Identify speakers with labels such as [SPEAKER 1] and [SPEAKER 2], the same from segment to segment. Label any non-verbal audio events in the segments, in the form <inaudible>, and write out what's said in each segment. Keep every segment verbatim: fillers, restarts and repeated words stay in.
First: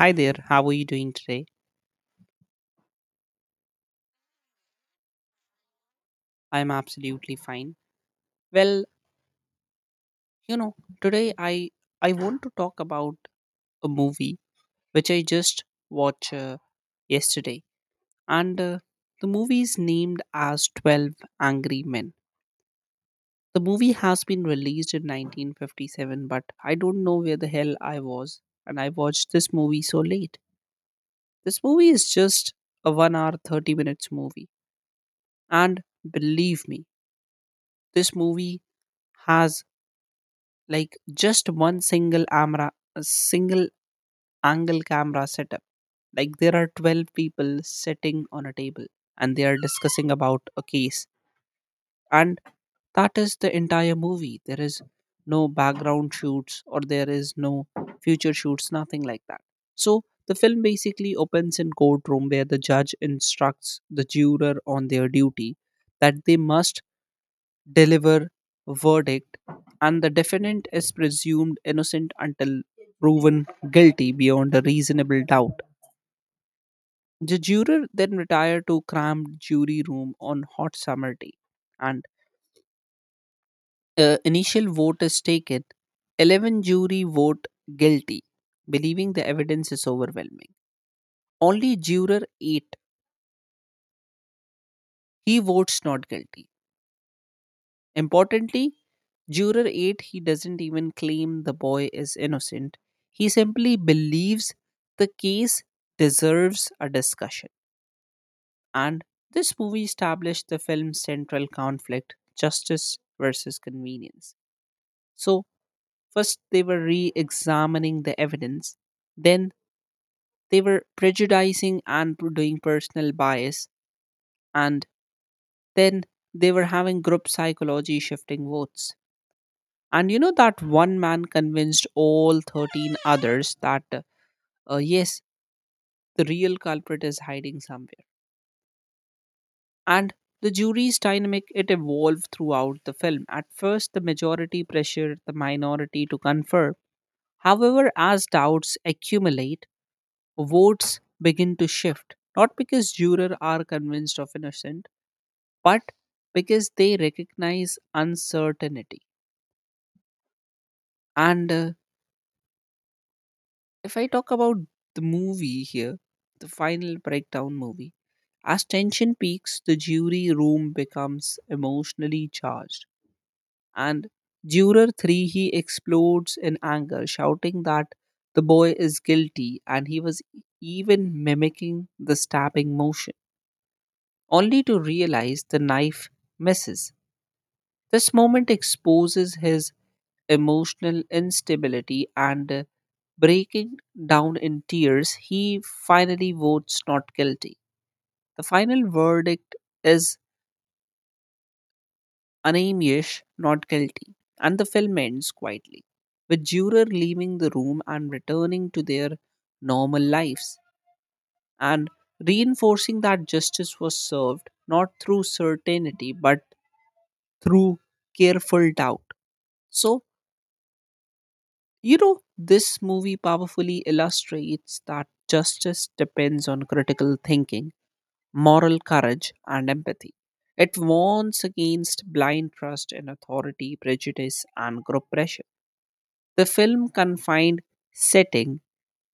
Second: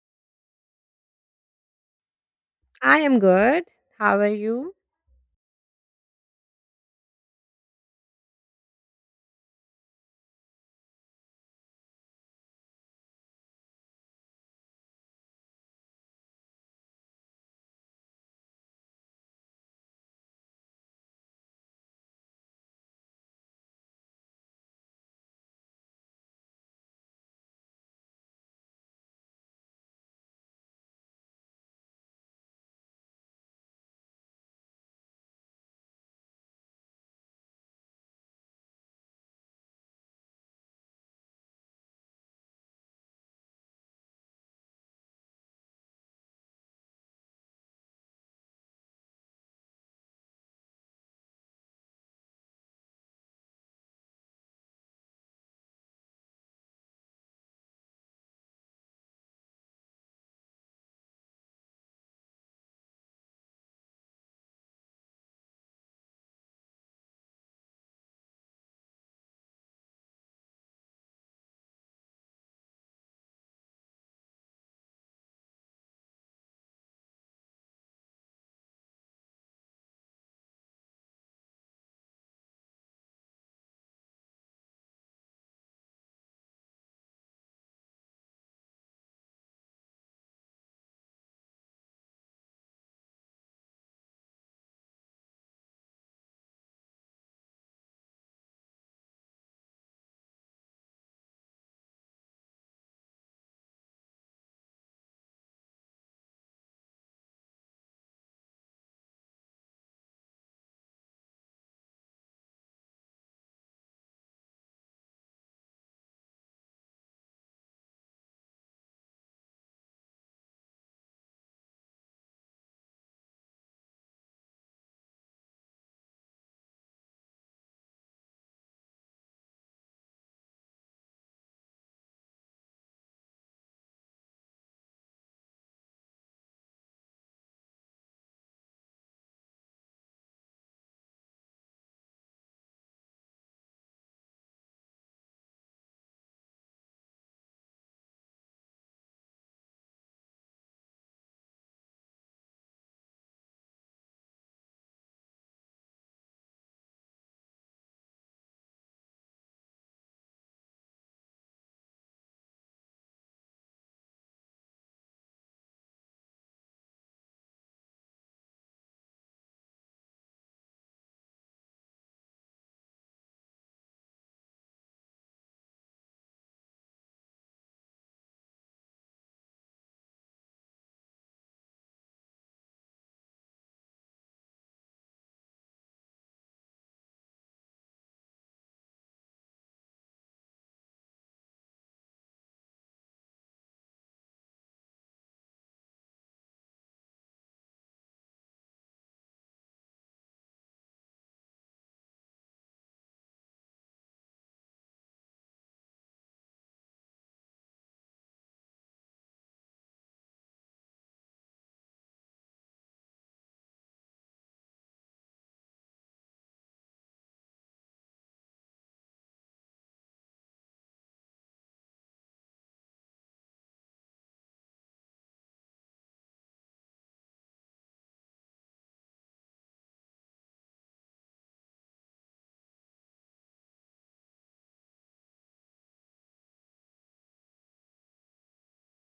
[SPEAKER 1] Hi there, how are you doing today?
[SPEAKER 2] I am good. How are you?
[SPEAKER 1] I'm absolutely fine. Well, you know, today I I want to talk about a movie which I just watched uh, yesterday, and uh, the movie is named as Twelve Angry Men. The movie has been released in nineteen fifty-seven, but I don't know where the hell I was, and I watched this movie so late. This movie is just a one hour thirty minutes movie, and believe me, this movie has like just one single camera, a single angle camera setup. Like there are twelve people sitting on a table and they are discussing about a case, and that is the entire movie. There is no background shoots or there is no future shoots, nothing like that. So the film basically opens in courtroom where the judge instructs the juror on their duty, that they must deliver verdict and the defendant is presumed innocent until proven guilty beyond a reasonable doubt. The juror then retire to cramped jury room on hot summer day, and uh, initial vote is taken. eleven jury vote guilty, believing the evidence is overwhelming. Only juror eight, he votes not guilty. Importantly, Juror eight, he doesn't even claim the boy is innocent. He simply believes the case deserves a discussion. And this movie established the film's central conflict, justice versus convenience. So, first they were re examining the evidence, then they were prejudicing and p- doing personal bias, and then they were having group psychology shifting votes. And you know that one man convinced all thirteen others that, uh, yes, the real culprit is hiding somewhere. And the jury's dynamic, it evolved throughout the film. At first, the majority pressured the minority to confer. However, as doubts accumulate, votes begin to shift. Not because jurors are convinced of innocent, but because they recognize uncertainty. And uh, if I talk about the movie here, the final breakdown movie, as tension peaks, the jury room becomes emotionally charged. And Juror three, he explodes in anger, shouting that the boy is guilty and he was e-, even mimicking the stabbing motion, only to realize the knife misses. This moment exposes his emotional instability, and uh, breaking down in tears, he finally votes not guilty. The final verdict is Anamiesh not guilty, and the film ends quietly, with juror leaving the room and returning to their normal lives, and reinforcing that justice was served not through certainty but through careful doubt. So, You know, this movie powerfully illustrates that justice depends on critical thinking, moral courage, and empathy. It warns against blind trust in authority, prejudice, and group pressure. The film confined setting,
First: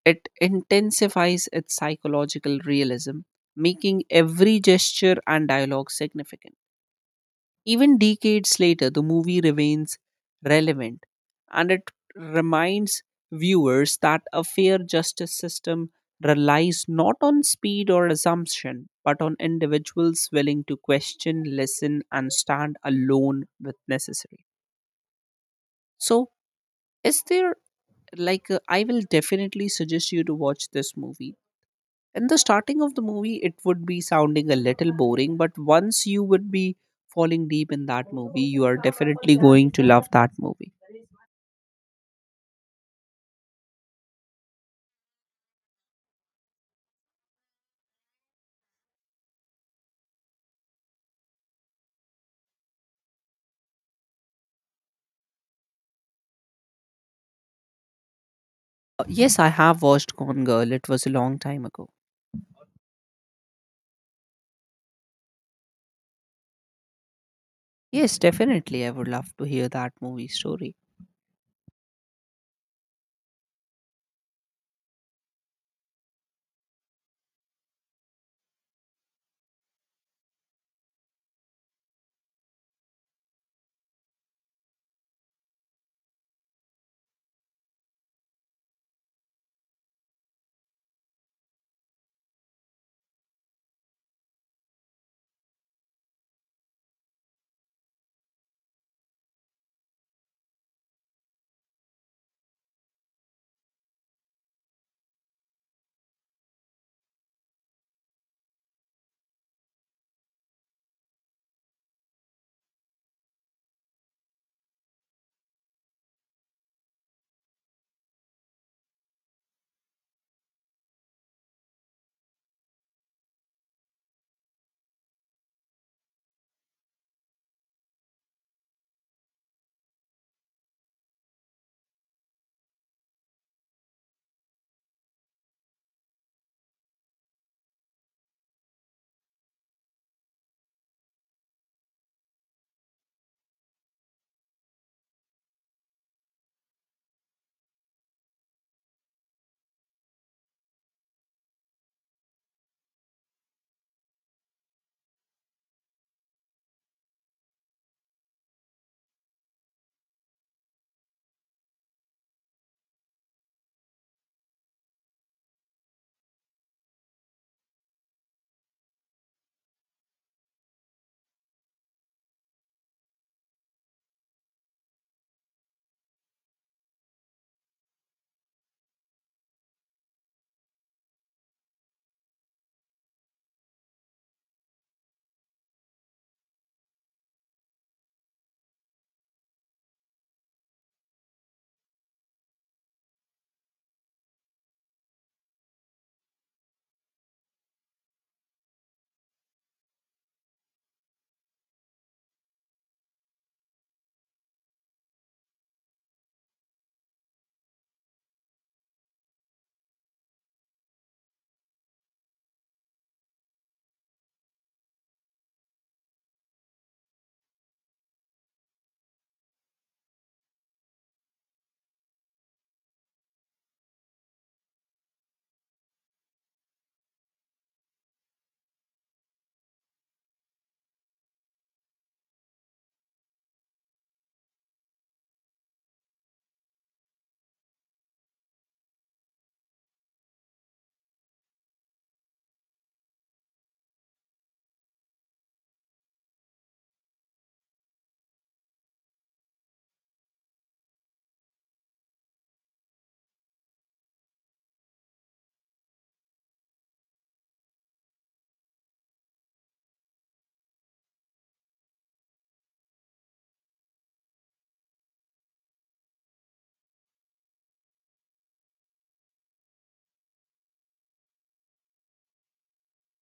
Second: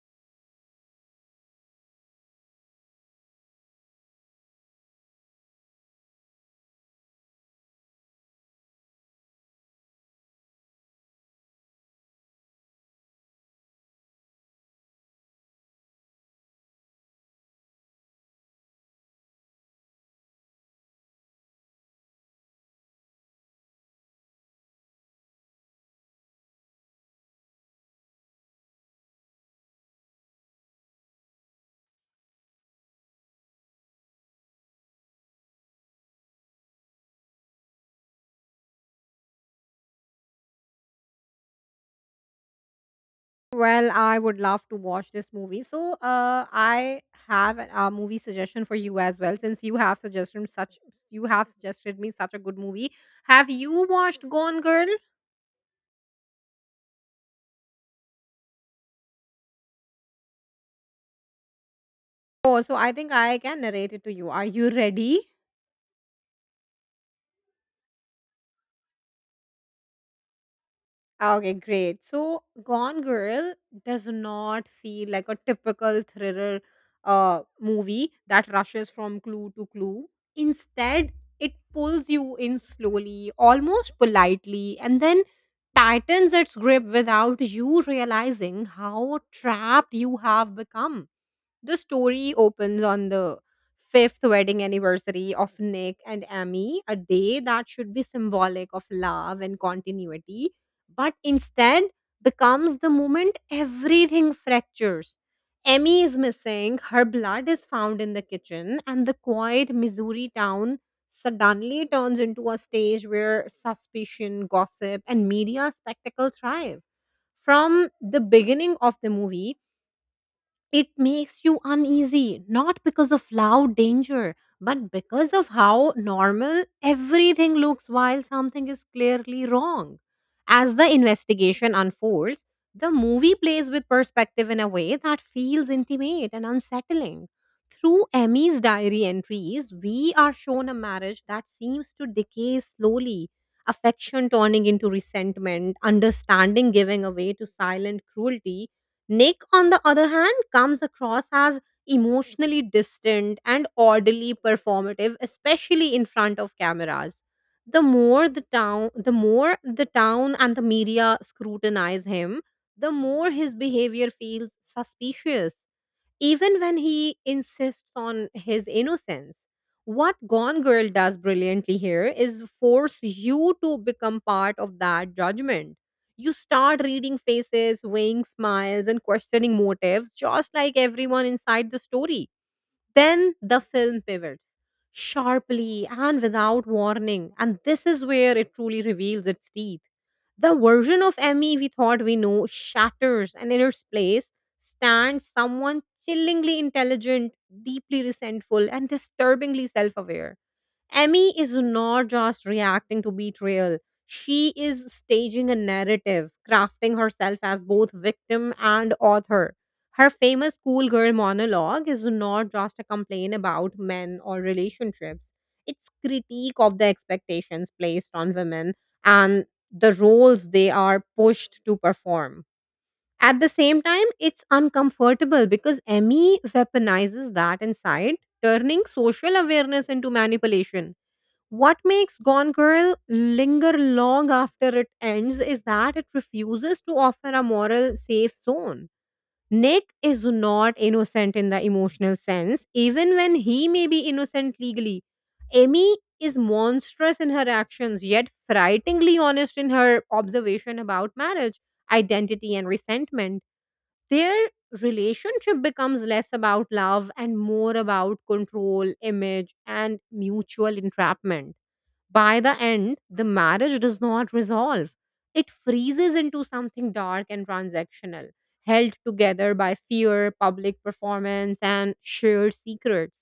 [SPEAKER 1] it intensifies its psychological realism, making every gesture and dialogue significant. Even decades later, the movie remains relevant and it reminds viewers that a fair justice system relies not on speed or assumption, but on individuals willing to question, listen, and stand alone with necessary. So, is there, like, uh, I will definitely suggest you to watch this movie. In the starting of the movie it would be sounding a little boring, but once you would be falling deep in that movie, you are definitely going to love that movie.
[SPEAKER 2] Well, I would love to watch this movie. So, uh, I have a a movie suggestion for you as well. Since you have suggested such, you have suggested me such a good movie. Have you watched Gone Girl?
[SPEAKER 1] Uh, yes, I have watched Gone Girl. It was a long time ago.
[SPEAKER 2] Oh, so I think I can narrate it to you. Are you ready?
[SPEAKER 1] Yes, definitely, I would love to hear that movie story.
[SPEAKER 2] Okay, great. So, Gone Girl does not feel like a typical thriller uh, movie that rushes from clue to clue. Instead, it pulls you in slowly, almost politely, and then tightens its grip without you realizing how trapped you have become. The story opens on the fifth wedding anniversary of Nick and Amy, a day that should be symbolic of love and continuity, but instead becomes the moment everything fractures. Emmy is missing, her blood is found in the kitchen, and the quiet Missouri town suddenly turns into a stage where suspicion, gossip, and media spectacle thrive. From the beginning of the movie, it makes you uneasy, not because of loud danger, but because of how normal everything looks while something is clearly wrong. As the investigation unfolds, the movie plays with perspective in a way that feels intimate and unsettling. Through Emmy's diary entries, we are shown a marriage that seems to decay slowly, affection turning into resentment, understanding giving away to silent cruelty. Nick, on the other hand, comes across as emotionally distant and oddly performative, especially in front of cameras. The more the town, the more the town and the media scrutinize him, the more his behavior feels suspicious even when he insists on his innocence. What Gone Girl does brilliantly here is force you to become part of that judgment. You start reading faces, weighing smiles, and questioning motives, just like everyone inside the story. Then the film pivots sharply and without warning, and this is where it truly reveals its teeth. The version of Emmy we thought we know shatters, and in its place stands someone chillingly intelligent, deeply resentful, and disturbingly self aware. Emmy is not just reacting to betrayal. She is staging a narrative, crafting herself as both victim and author. Her famous schoolgirl monologue is not just a complaint about men or relationships. It's critique of the expectations placed on women and the roles they are pushed to perform. At the same time, it's uncomfortable because Emmy weaponizes that insight, turning social awareness into manipulation. What makes Gone Girl linger long after it ends is that it refuses to offer a moral safe zone. Nick is not innocent in the emotional sense, even when he may be innocent legally. Amy is monstrous in her actions, yet frighteningly honest in her observation about marriage, identity, and resentment. Their relationship becomes less about love and more about control, image, and mutual entrapment. By the end, the marriage does not resolve. It freezes into something dark and transactional, held together by fear, public performance, and shared secrets.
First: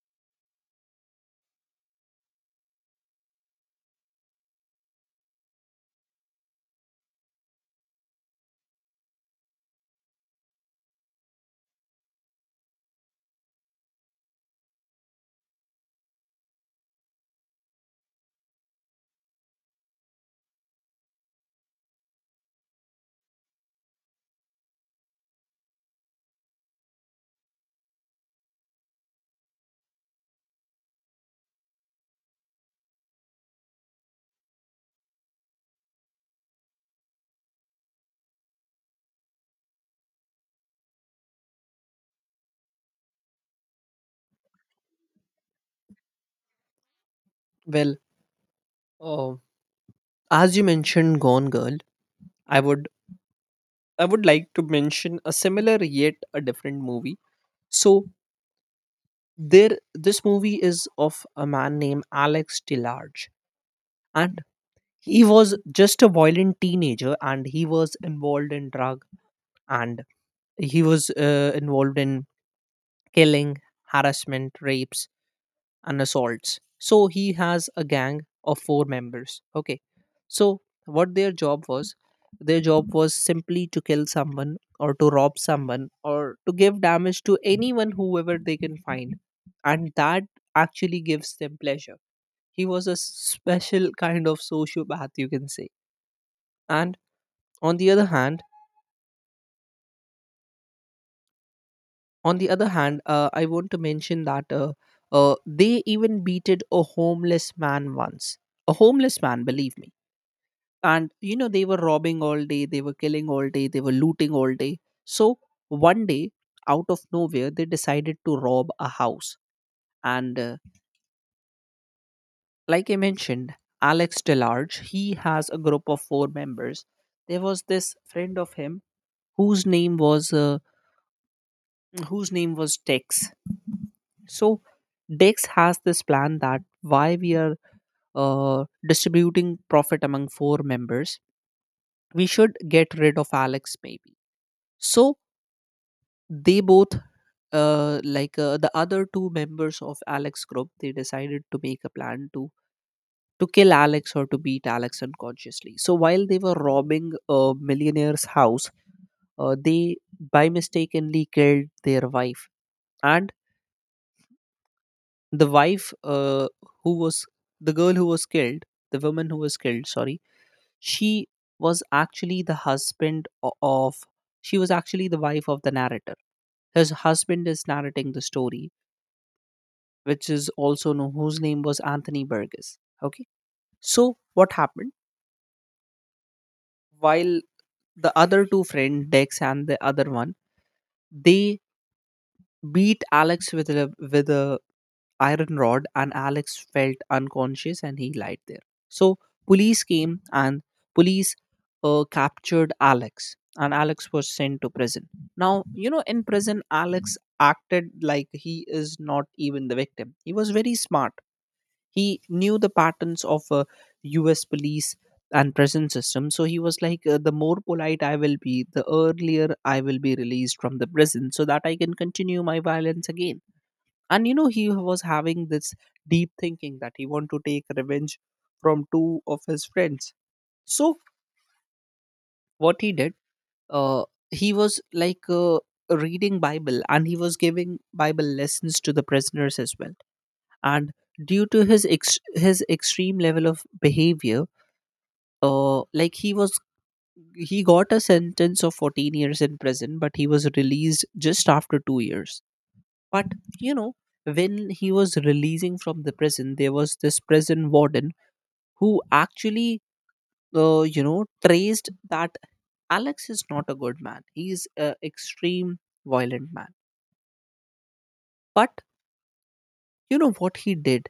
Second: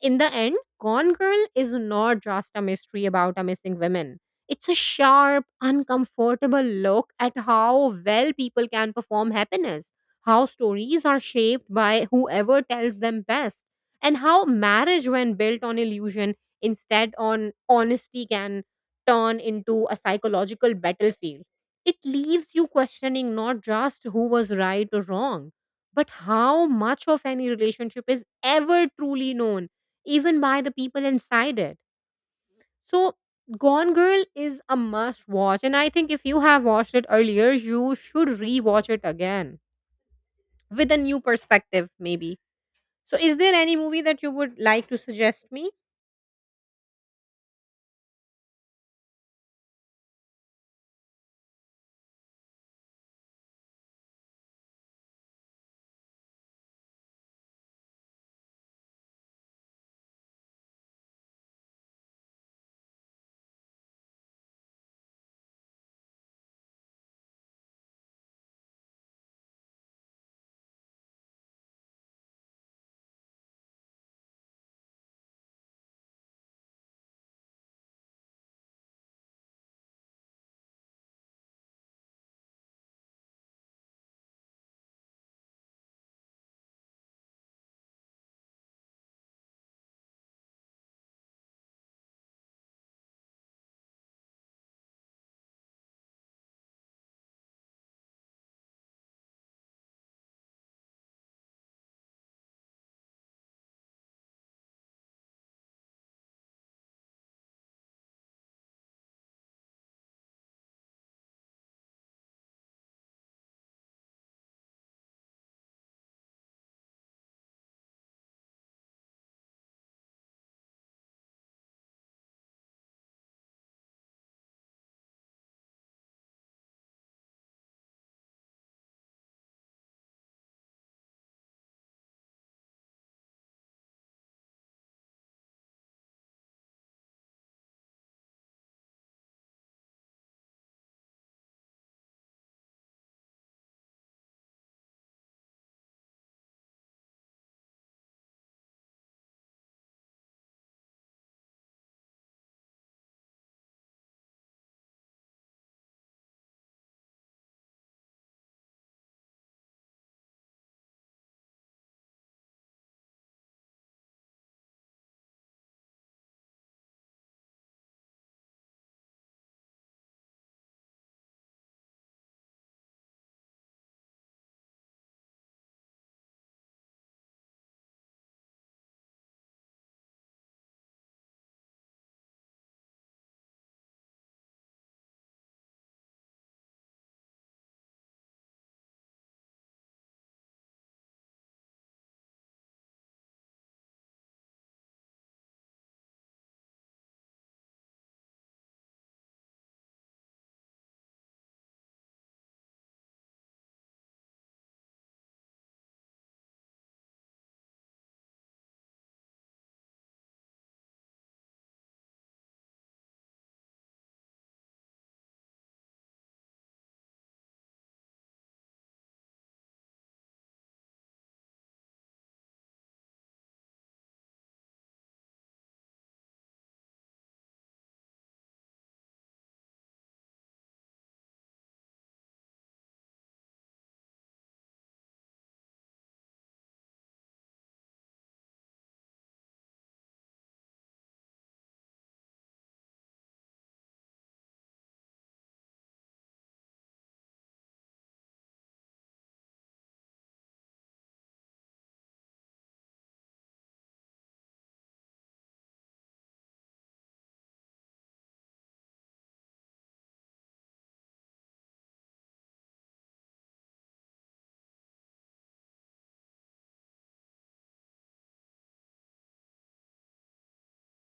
[SPEAKER 2] In the end, Gone Girl is not just a mystery about a missing woman. It's a sharp, uncomfortable look at how well people can perform happiness, how stories are shaped by whoever tells them best, and how marriage, when built on illusion instead on honesty, can turn into a psychological battlefield. It leaves you questioning not just who was right or wrong, but how much of any relationship is ever truly known even by the people inside it. So, Gone Girl is a must watch. And I think if you have watched it earlier, you should rewatch it again with a new perspective, maybe. So, is there any movie that you would like to suggest me?
[SPEAKER 1] Well, uh, as you mentioned Gone Girl, I would I would like to mention a similar yet a different movie. So there, this movie is of a man named Alex DeLarge, and he was just a violent teenager and he was involved in drug, and he was uh, involved in killing, harassment, rapes, and assaults. So he has a gang of four members. Okay. So what their job was, their job was simply to kill someone or to rob someone or to give damage to anyone whoever they can find. And that actually gives them pleasure. He was a special kind of sociopath, you can say. And on the other hand, on the other hand, uh, I want to mention that uh, uh, they even beated a homeless man once. A homeless man, believe me. And you know they were robbing all day, they were killing all day, they were looting all day. So one day out of nowhere they decided to rob a house. And uh, like I mentioned, Alex DeLarge, he has a group of four members. There was this friend of him whose name was uh, whose name was Dex. So Dex has this plan that why we are uh, distributing profit among four members, we should get rid of Alex, maybe. So they both, uh, like uh, the other two members of Alex group, they decided to make a plan to to kill Alex or to beat Alex unconsciously. So while they were robbing a millionaire's house, uh, they by mistakenly killed their wife, and the wife, uh, who was the girl who was killed, the woman who was killed, sorry, she was actually the husband o- of, she was actually the wife of the narrator. His husband is narrating the story, which is also known, whose name was Anthony Burgess. Okay. So what happened? While the other two friend, Dex and the other one, they beat Alex with a with a iron rod, and Alex felt unconscious and he lied there. So police came and police uh, captured Alex, and Alex was sent to prison. Now, you know, in prison, Alex acted like he is not even the victim. He was very smart. He knew the patterns of uh, U S police and prison system. So he was like, uh, the more polite I will be, the earlier I will be released from the prison so that I can continue my violence again. And you know, he was having this deep thinking that he want to take revenge from two of his friends. So what he did, uh, he was like uh, reading Bible, and he was giving Bible lessons to the prisoners as well. And due to his ex- his extreme level of behavior, uh, like he was he got a sentence of fourteen years in prison, but he was released just after two years. But you know when he was releasing from the prison, there was this prison warden who actually uh, you know traced that Alex is not a good man, he's an extreme violent man. But you know what he did,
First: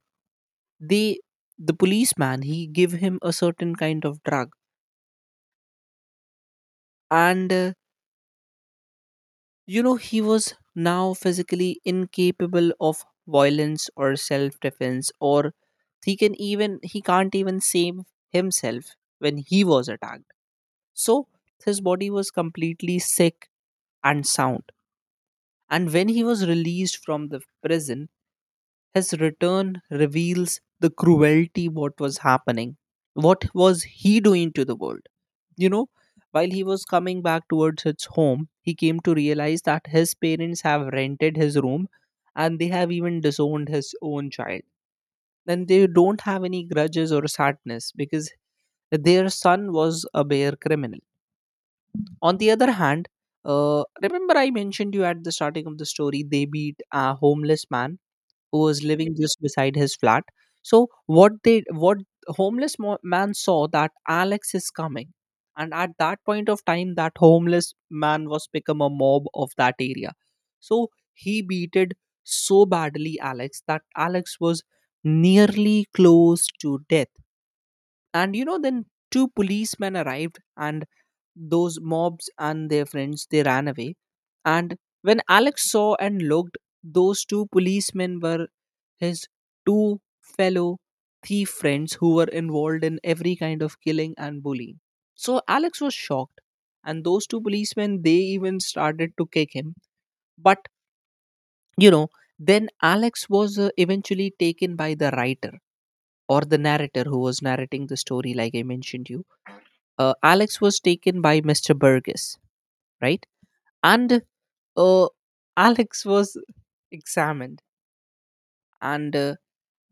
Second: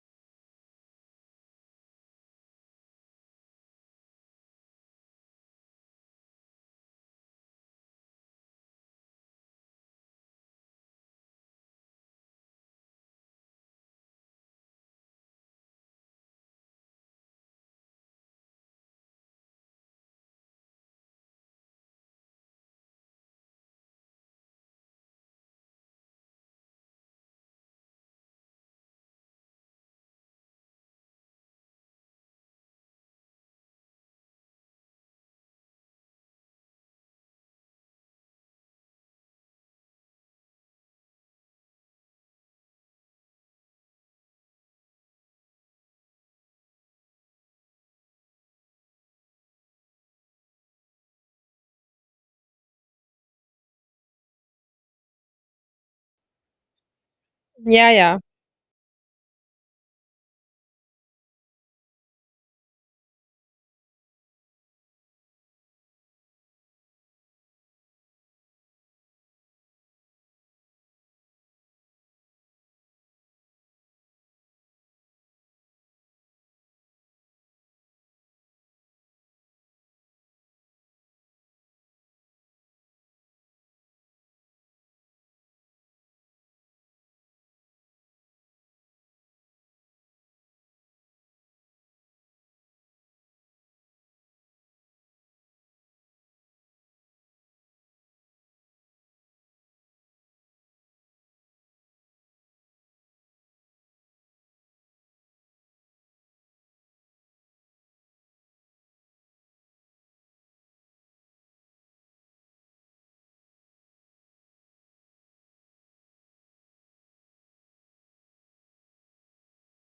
[SPEAKER 1] they the policeman, he gave him a certain kind of drug. And uh, You know, he was now physically incapable of violence or self defense, or he can even he can't even save himself when he was attacked. So his body was completely sick and sound. And when he was released from the prison, his return reveals the cruelty what was happening. What was he doing to the world? You know, while he was coming back towards his home, he came to realize that his parents have rented his room, and they have even disowned his own child. And they don't have any grudges or sadness because their son was a bare criminal. On the other hand, uh, remember I mentioned you at the starting of the story, they beat a homeless
[SPEAKER 2] Yeah,
[SPEAKER 1] man
[SPEAKER 2] yeah. <laughs>
[SPEAKER 1] who was living just beside his flat. So what they what homeless mo- man saw that Alex is coming, and at that point of time, that homeless man was become a mob of that area. So he beated so badly Alex that Alex was nearly close to death. And you know, then two policemen arrived, and those mobs and their friends they ran away. And when Alex saw and looked, those two policemen were his two fellow thief friends who were involved in every kind of killing and bullying. So Alex was shocked, and those two policemen they even started to kick him. But you know then Alex was uh, eventually taken by the writer or the narrator who was narrating the story, like I mentioned you. uh, Alex was taken by Mr. Burgess, right. And uh, Alex was examined, and uh,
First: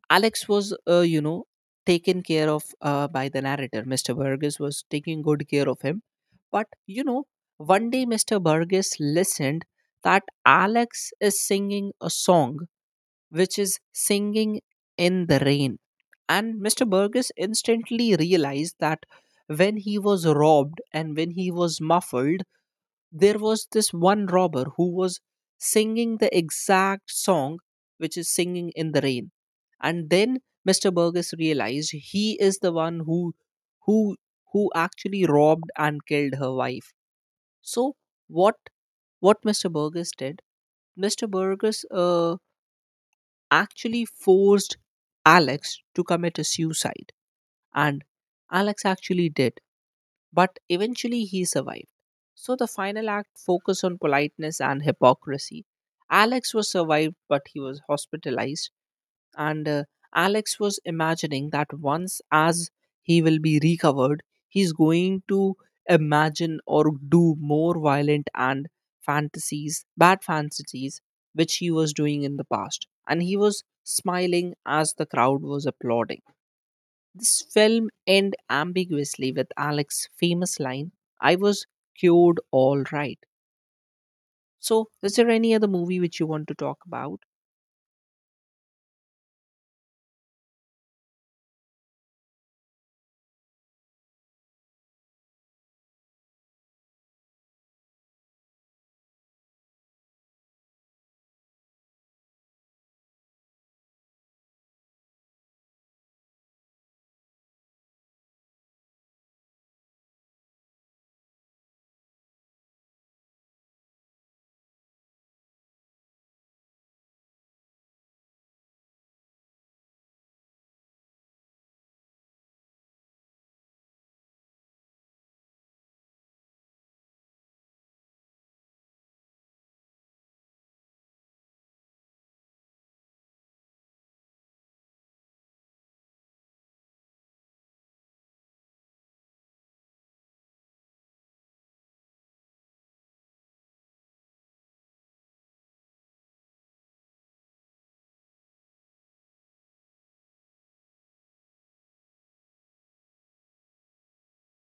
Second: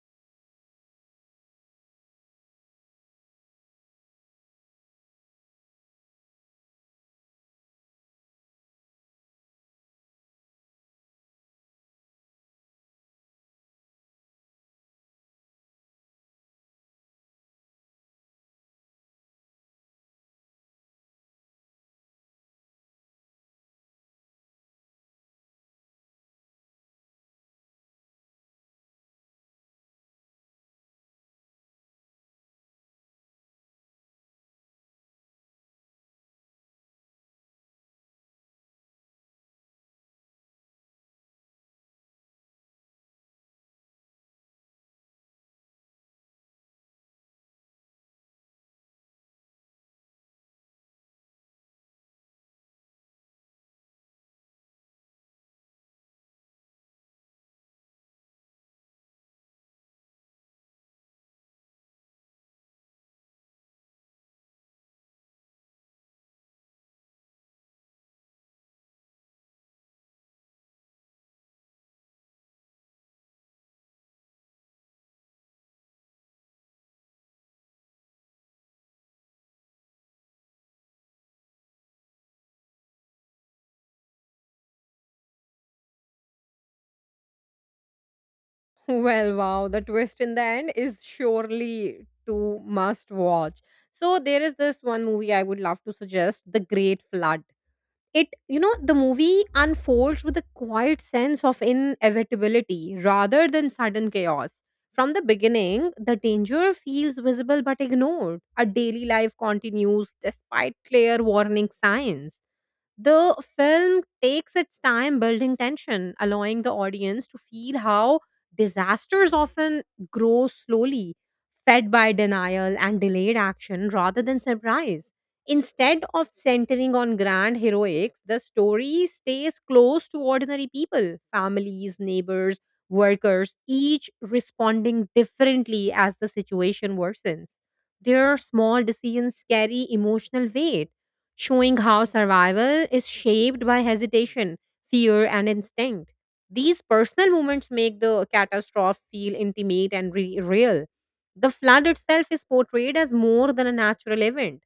[SPEAKER 1] Alex was uh, you know taken care of uh, by the narrator. Mr. Burgess was taking good care of him. But you know one day Mr. Burgess listened that Alex is singing a song, which is Singing in the Rain. And Mr. Burgess instantly realized that when he was robbed and when he was muffled, there was this one robber who was singing the exact song, which is Singing in the Rain. And then Mr. Burgess realized he is the one who who who actually robbed and killed her wife. So what what Mr. Burgess did, Mr. Burgess uh, actually forced Alex to commit a suicide. And Alex actually did, but eventually he survived. So the final act focused on politeness and hypocrisy. Alex was survived, but he was hospitalized. And uh, Alex was imagining that once as he will be recovered, he's going to imagine or do more violent and fantasies, bad fantasies, which he was doing in the past. And he was smiling as the crowd was applauding. This film end ambiguously with Alex's famous line, I was cured all right. So, is there any other movie which you want to talk about?
[SPEAKER 2] Well, wow, the twist in the end is surely to must watch. So, there is this one movie I would love to suggest, The Great Flood. it you know the movie unfolds with a quiet sense of inevitability rather than sudden chaos. From the beginning, the danger feels visible but ignored. A daily life continues despite clear warning signs. The film takes its time building tension, allowing the audience to feel how disasters often grow slowly, fed by denial and delayed action rather than surprise. Instead of centering on grand heroics, the story stays close to ordinary people, families, neighbors, workers, each responding differently as the situation worsens. Their small decisions carry emotional weight, showing how survival is shaped by hesitation, fear, and instinct. These personal moments make the catastrophe feel intimate and re- real. The flood itself is portrayed as more than a natural event.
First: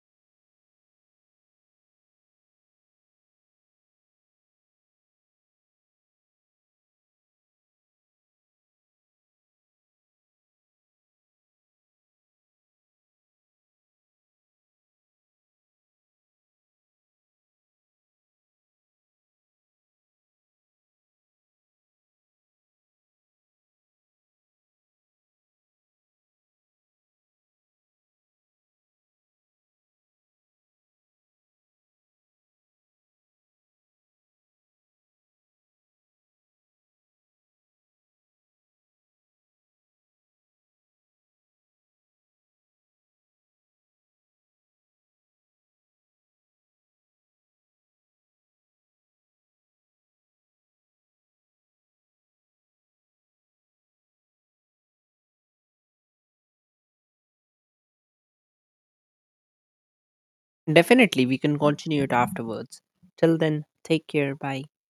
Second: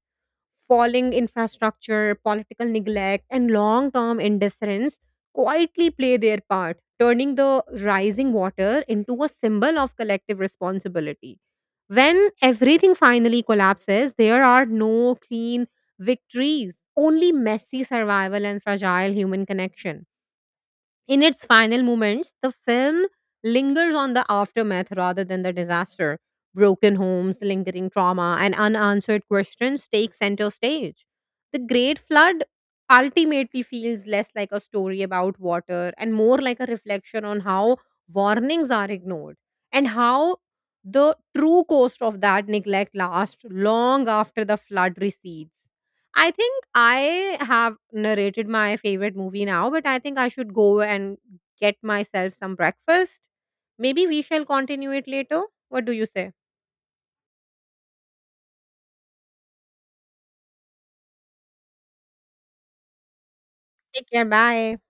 [SPEAKER 2] Falling infrastructure, political neglect, and long term indifference quietly play their part, turning the rising water into a symbol of collective responsibility. When everything finally collapses, there are no clean victories, only messy survival and fragile human connection. In its final moments, the film lingers on the aftermath rather than the disaster. Broken homes, lingering trauma, and unanswered questions take center stage. The Great Flood ultimately feels less like a story about water and more like a reflection on how warnings are ignored and how the true cost of that neglect lasts long after the flood recedes. I think I have narrated my favorite movie now, but I think I should go and get myself some breakfast. Maybe we shall continue it later. What do you say?
[SPEAKER 1] Definitely, we can continue it afterwards. Till then, take
[SPEAKER 2] Take care.
[SPEAKER 1] care. Bye.
[SPEAKER 2] Bye.